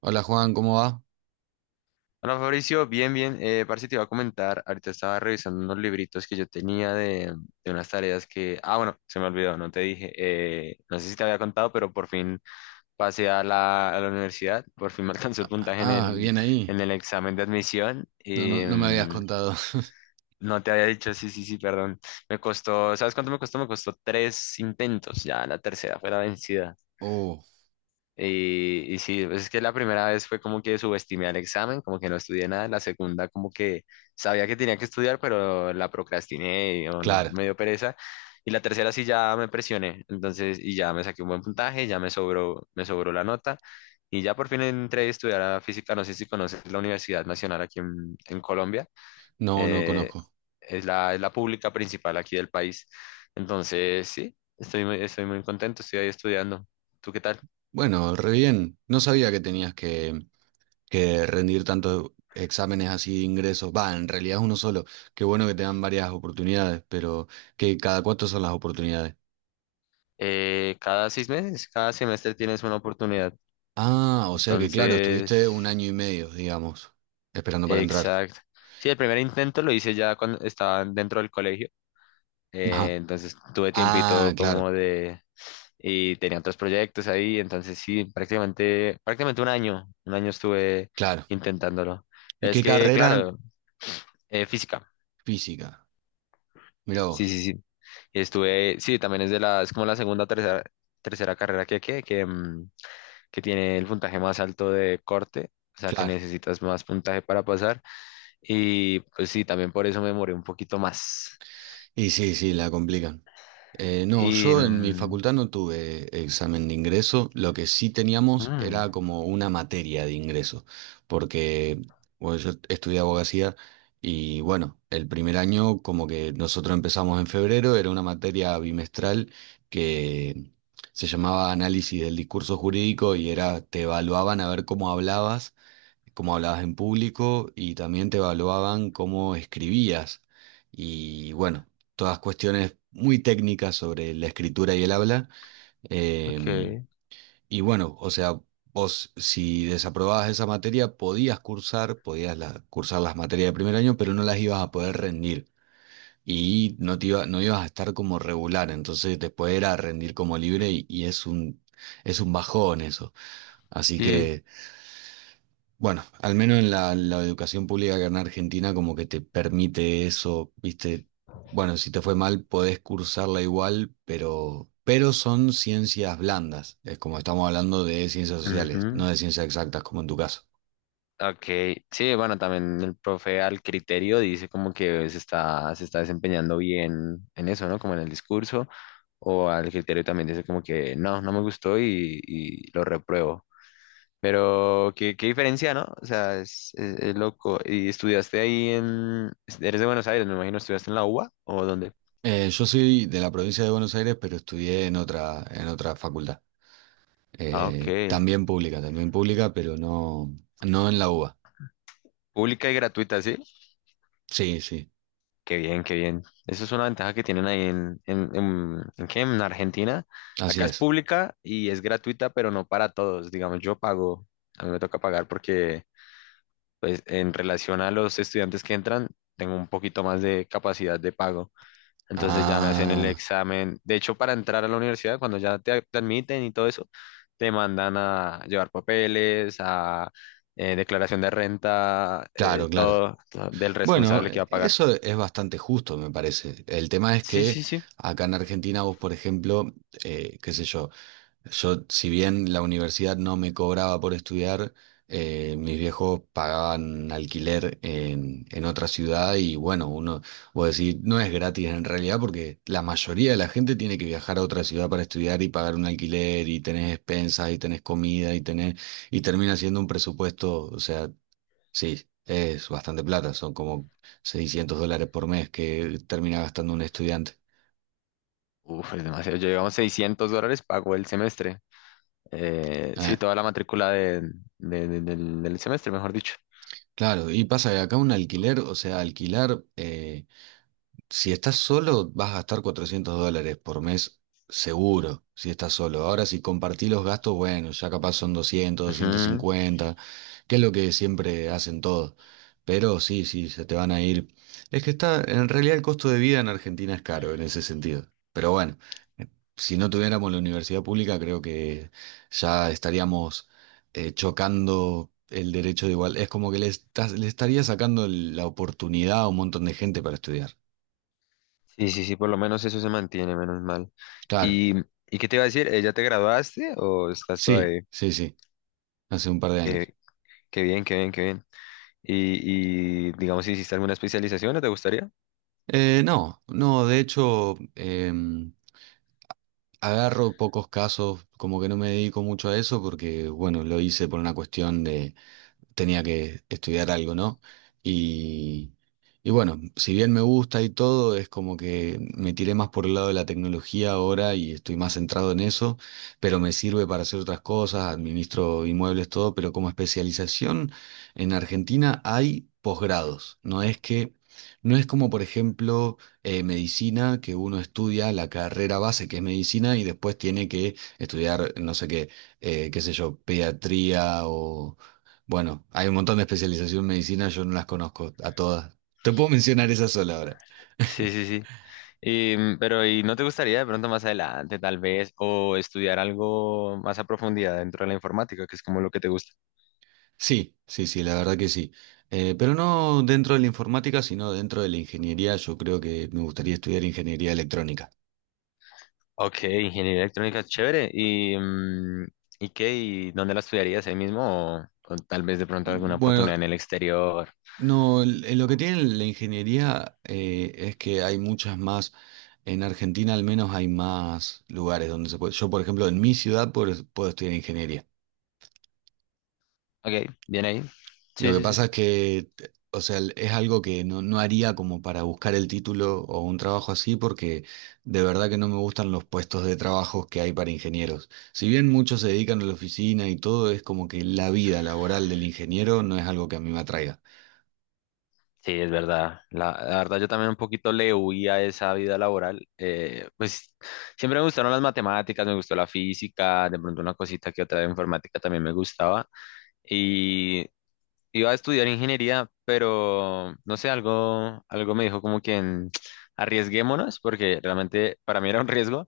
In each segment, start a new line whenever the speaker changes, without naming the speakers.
Hola Juan, ¿cómo va?
Hola Fabricio, bien, bien. Parce, te iba a comentar, ahorita estaba revisando unos libritos que yo tenía de unas tareas que... Ah, bueno, se me olvidó, no te dije. No sé si te había contado, pero por fin pasé a la universidad, por fin me alcanzó el
Ah, ah,
puntaje en
ah,
el,
bien ahí.
en el examen de admisión.
No, no,
Y,
no me habías contado.
no te había dicho, sí, sí, sí, perdón. Me costó, ¿sabes cuánto me costó? Me costó tres intentos, ya la tercera fue la vencida.
Oh,
Y sí, pues es que la primera vez fue como que subestimé al examen, como que no estudié nada. La segunda como que sabía que tenía que estudiar, pero la procrastiné,
claro.
me dio pereza. Y la tercera sí ya me presioné, entonces, y ya me saqué un buen puntaje, ya me sobró la nota. Y ya por fin entré a estudiar a física, no sé si conoces la Universidad Nacional aquí en Colombia.
No, no
eh,
conozco.
es la pública principal aquí del país. Entonces, sí, estoy muy contento, estoy ahí estudiando. ¿Tú qué tal?
Bueno, re bien. No sabía que tenías que rendir tantos exámenes así de ingresos. Va, en realidad es uno solo. Qué bueno que te dan varias oportunidades, pero que cada cuánto son las oportunidades.
Cada seis meses, cada semestre tienes una oportunidad.
Ah, o sea que claro,
Entonces,
estuviste un año y medio, digamos, esperando para entrar.
exacto. Sí, el primer intento lo hice ya cuando estaba dentro del colegio.
Ajá.
Entonces tuve
Ah,
tiempito
claro,
como de... Y tenía otros proyectos ahí. Entonces, sí, prácticamente, prácticamente un año. Un año estuve
claro.
intentándolo.
¿Y
Es
qué
que,
carrera?
claro, física.
Física. Mirá
Sí,
vos.
sí, sí. Y estuve, sí, también es de la, es como la segunda o tercera carrera que tiene el puntaje más alto de corte, o sea que
Claro.
necesitas más puntaje para pasar. Y pues sí, también por eso me demoré un poquito más.
Y sí, sí, la complican. No,
Y...
yo en mi facultad no tuve examen de ingreso, lo que sí teníamos
mm,
era como una materia de ingreso, porque bueno, yo estudié abogacía y bueno, el primer año como que nosotros empezamos en febrero, era una materia bimestral que se llamaba análisis del discurso jurídico y era, te evaluaban a ver cómo hablabas en público y también te evaluaban cómo escribías. Y bueno, todas cuestiones muy técnicas sobre la escritura y el habla. Eh,
ok,
y bueno, o sea, vos si desaprobabas esa materia podías cursar las materias de primer año, pero no las ibas a poder rendir. Y no ibas a estar como regular, entonces después era rendir como libre y, es un bajón eso. Así
sí.
que bueno, al menos en la educación pública que en Argentina como que te permite eso, viste, bueno, si te fue mal podés cursarla igual, pero son ciencias blandas, es como estamos hablando de ciencias sociales, no
Ujú.
de ciencias exactas como en tu caso.
Ok, sí, bueno, también el profe al criterio dice como que se está desempeñando bien en eso, ¿no? Como en el discurso, o al criterio también dice como que no, no me gustó y lo repruebo. Pero qué, qué diferencia, ¿no? O sea, es loco. ¿Y estudiaste ahí en... ¿Eres de Buenos Aires, me imagino, ¿estudiaste en la UBA o dónde?
Yo soy de la provincia de Buenos Aires, pero estudié en en otra facultad,
Ah, ok.
también pública, pero no en la UBA.
¿Pública y gratuita, sí?
Sí, sí,
Qué bien, qué bien. Eso es una ventaja que tienen ahí en... ¿En qué? ¿En Argentina?
así
Acá es
es.
pública y es gratuita, pero no para todos. Digamos, yo pago, a mí me toca pagar porque, pues, en relación a los estudiantes que entran, tengo un poquito más de capacidad de pago. Entonces ya me hacían el
Ah,
examen. De hecho, para entrar a la universidad, cuando ya te admiten y todo eso, te mandan a llevar papeles, a declaración de renta,
claro, claro.
todo, todo del
Bueno,
responsable que va a pagar.
eso es bastante justo, me parece. El tema es
Sí,
que
sí, sí.
acá en Argentina vos, por ejemplo, qué sé yo, yo si bien la universidad no me cobraba por estudiar, mis viejos pagaban alquiler en otra ciudad y bueno, uno, vos decís, no es gratis en realidad porque la mayoría de la gente tiene que viajar a otra ciudad para estudiar y pagar un alquiler y tenés expensas y tenés comida y y termina siendo un presupuesto, o sea... Sí, es bastante plata, son como $600 por mes que termina gastando un estudiante.
Uf, es demasiado. Yo llevamos 600 dólares, pago el semestre. Sí,
Ah,
toda la matrícula del semestre, mejor dicho.
claro, y pasa que acá un alquiler, o sea, alquilar, si estás solo vas a gastar $400 por mes seguro, si estás solo. Ahora si compartís los gastos, bueno, ya capaz son doscientos, doscientos
Ujú.
cincuenta. que es lo que siempre hacen todos. Pero sí, sí, se te van a ir. Es que está, en realidad el costo de vida en Argentina es caro en ese sentido. Pero bueno, si no tuviéramos la universidad pública, creo que ya estaríamos chocando el derecho de igual. Es como que le, le estaría sacando la oportunidad a un montón de gente para estudiar.
Sí, sí, sí, por lo menos eso se mantiene, menos mal.
Claro,
¿Y, y qué te iba a decir? ¿Eh, ya te graduaste o estás
sí,
todavía?
sí, sí, hace un par de años.
Qué bien, qué bien, qué bien. Y digamos, si hiciste alguna especialización, ¿no te gustaría?
No, no, de hecho, em, agarro pocos casos, como que no me dedico mucho a eso porque, bueno, lo hice por una cuestión tenía que estudiar algo, ¿no? Y, y bueno, si bien me gusta y todo, es como que me tiré más por el lado de la tecnología ahora y estoy más centrado en eso, pero me sirve para hacer otras cosas, administro inmuebles, todo, pero como especialización en Argentina hay posgrados, no es que... No es como, por ejemplo, medicina, que uno estudia la carrera base, que es medicina, y después tiene que estudiar, no sé qué, qué sé yo, pediatría o bueno, hay un montón de especialización en medicina, yo no las conozco a todas. Te puedo mencionar esa sola ahora.
Sí, sí, sí. Y, pero, ¿y no te gustaría de pronto más adelante, tal vez, o estudiar algo más a profundidad dentro de la informática, que es como lo que te gusta?
Sí, sí, sí, la verdad que sí. Pero no dentro de la informática, sino dentro de la ingeniería. Yo creo que me gustaría estudiar ingeniería electrónica.
Ok, ingeniería electrónica, chévere. ¿Y, ¿y qué? ¿Y dónde la estudiarías ahí mismo? O tal vez de pronto alguna
Bueno,
oportunidad en el exterior.
no, lo que tiene la ingeniería es que hay muchas más, en Argentina al menos hay más lugares donde se puede. Yo, por ejemplo, en mi ciudad puedo estudiar ingeniería.
Ok, bien ahí.
Lo
Sí,
que
sí, sí.
pasa es que, o sea, es algo que no haría como para buscar el título o un trabajo así, porque de verdad que no me gustan los puestos de trabajo que hay para ingenieros. Si bien muchos se dedican a la oficina y todo, es como que la vida laboral del ingeniero no es algo que a mí me atraiga.
Sí, es verdad. La verdad, yo también un poquito le huía a esa vida laboral. Pues siempre me gustaron las matemáticas, me gustó la física, de pronto una cosita que otra de informática también me gustaba. Y iba a estudiar ingeniería, pero no sé, algo me dijo como que arriesguémonos, porque realmente para mí era un riesgo,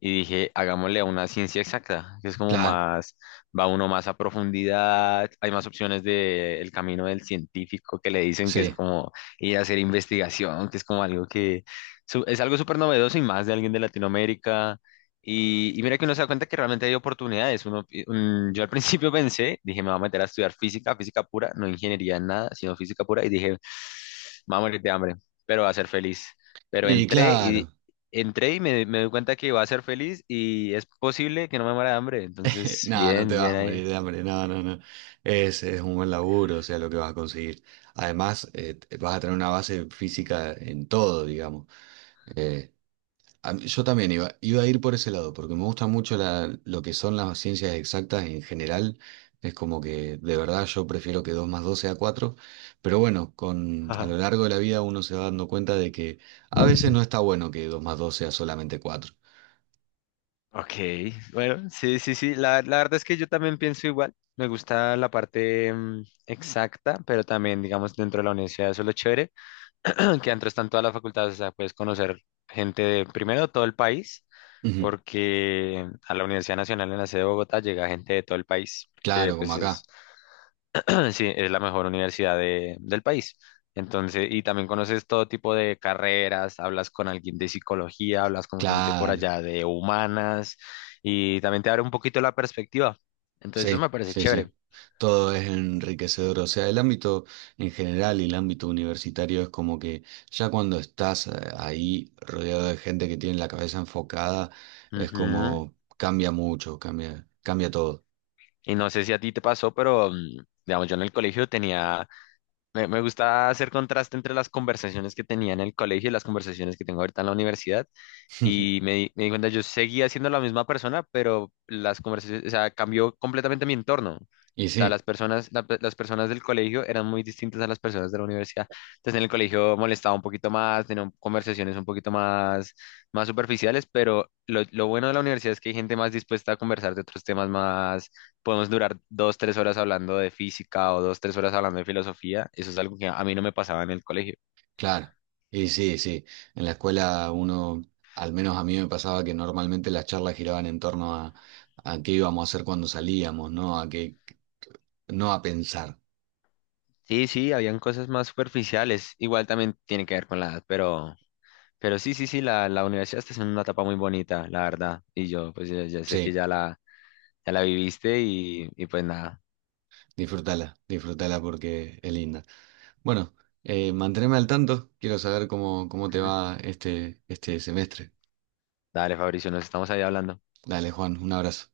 y dije, hagámosle a una ciencia exacta, que es como
Claro,
más, va uno más a profundidad, hay más opciones del camino del científico que le dicen que es
sí.
como ir a hacer investigación, que es como algo que es algo súper novedoso y más de alguien de Latinoamérica. Y mira que uno se da cuenta que realmente hay oportunidades. Yo al principio pensé, dije, me voy a meter a estudiar física, física pura, no ingeniería, nada, sino física pura, y dije, me voy a morir de hambre, pero va a ser feliz. Pero
Y
entré
claro,
entré y me doy cuenta que va a ser feliz y es posible que no me muera de hambre. Entonces,
nada, no te
bien,
vas
bien
a morir
ahí.
de hambre, no, no, no. Es un buen laburo, o sea, lo que vas a conseguir. Además, vas a tener una base física en todo, digamos. Eh, Yo también iba a ir por ese lado, porque me gusta mucho lo que son las ciencias exactas en general. Es como que de verdad yo prefiero que 2 más 2 sea cuatro, pero bueno, con, a lo
Ajá.
largo de la vida uno se va dando cuenta de que a veces no está bueno que dos más 2 sea solamente cuatro.
Ok, bueno, sí, sí, sí. La verdad es que yo también pienso igual. Me gusta la parte exacta, pero también, digamos, dentro de la universidad, eso es lo chévere. Que adentro están todas las facultades, o sea, puedes conocer gente de primero todo el país,
Ujú.
porque a la Universidad Nacional en la sede de Bogotá llega gente de todo el país, que
Claro, como
pues
acá.
es, sí, es la mejor universidad del país. Entonces, y también conoces todo tipo de carreras, hablas con alguien de psicología, hablas con gente por
Claro.
allá de humanas, y también te abre un poquito la perspectiva. Entonces, eso me
Sí,
parece
sí,
chévere.
sí. Todo es enriquecedor. O sea, el ámbito en general y el ámbito universitario es como que ya cuando estás ahí rodeado de gente que tiene la cabeza enfocada, es
Ujú.
como cambia mucho, cambia, cambia todo.
Y no sé si a ti te pasó, pero, digamos, yo en el colegio tenía. Me gusta hacer contraste entre las conversaciones que tenía en el colegio y las conversaciones que tengo ahorita en la universidad. Y me, di me di cuenta, yo seguía siendo la misma persona, pero las conversaciones, o sea, cambió completamente mi entorno.
Y
O
sí,
sea, las personas, las personas del colegio eran muy distintas a las personas de la universidad. Entonces, en el colegio molestaba un poquito más, tenía conversaciones un poquito más, más superficiales, pero lo bueno de la universidad es que hay gente más dispuesta a conversar de otros temas, podemos durar dos, tres horas hablando de física o dos, tres horas hablando de filosofía. Eso es algo que a mí no me pasaba en el colegio.
claro. Y sí, sí. En la escuela uno, al menos a mí me pasaba que normalmente las charlas giraban en torno a qué íbamos a hacer cuando salíamos, ¿no? A qué, no a pensar.
Sí, sí, habían cosas más superficiales. Igual también tiene que ver con la edad, pero sí, sí, sí, la universidad está en una etapa muy bonita, la verdad. Y yo, pues ya, ya sé que
Sí,
ya ya la viviste y pues nada.
disfrútala, disfrútala porque es linda. Bueno, manteneme al tanto. Quiero saber cómo, cómo te
Ujú.
va este semestre.
Dale, Fabricio, nos estamos ahí hablando.
Dale, Juan, un abrazo.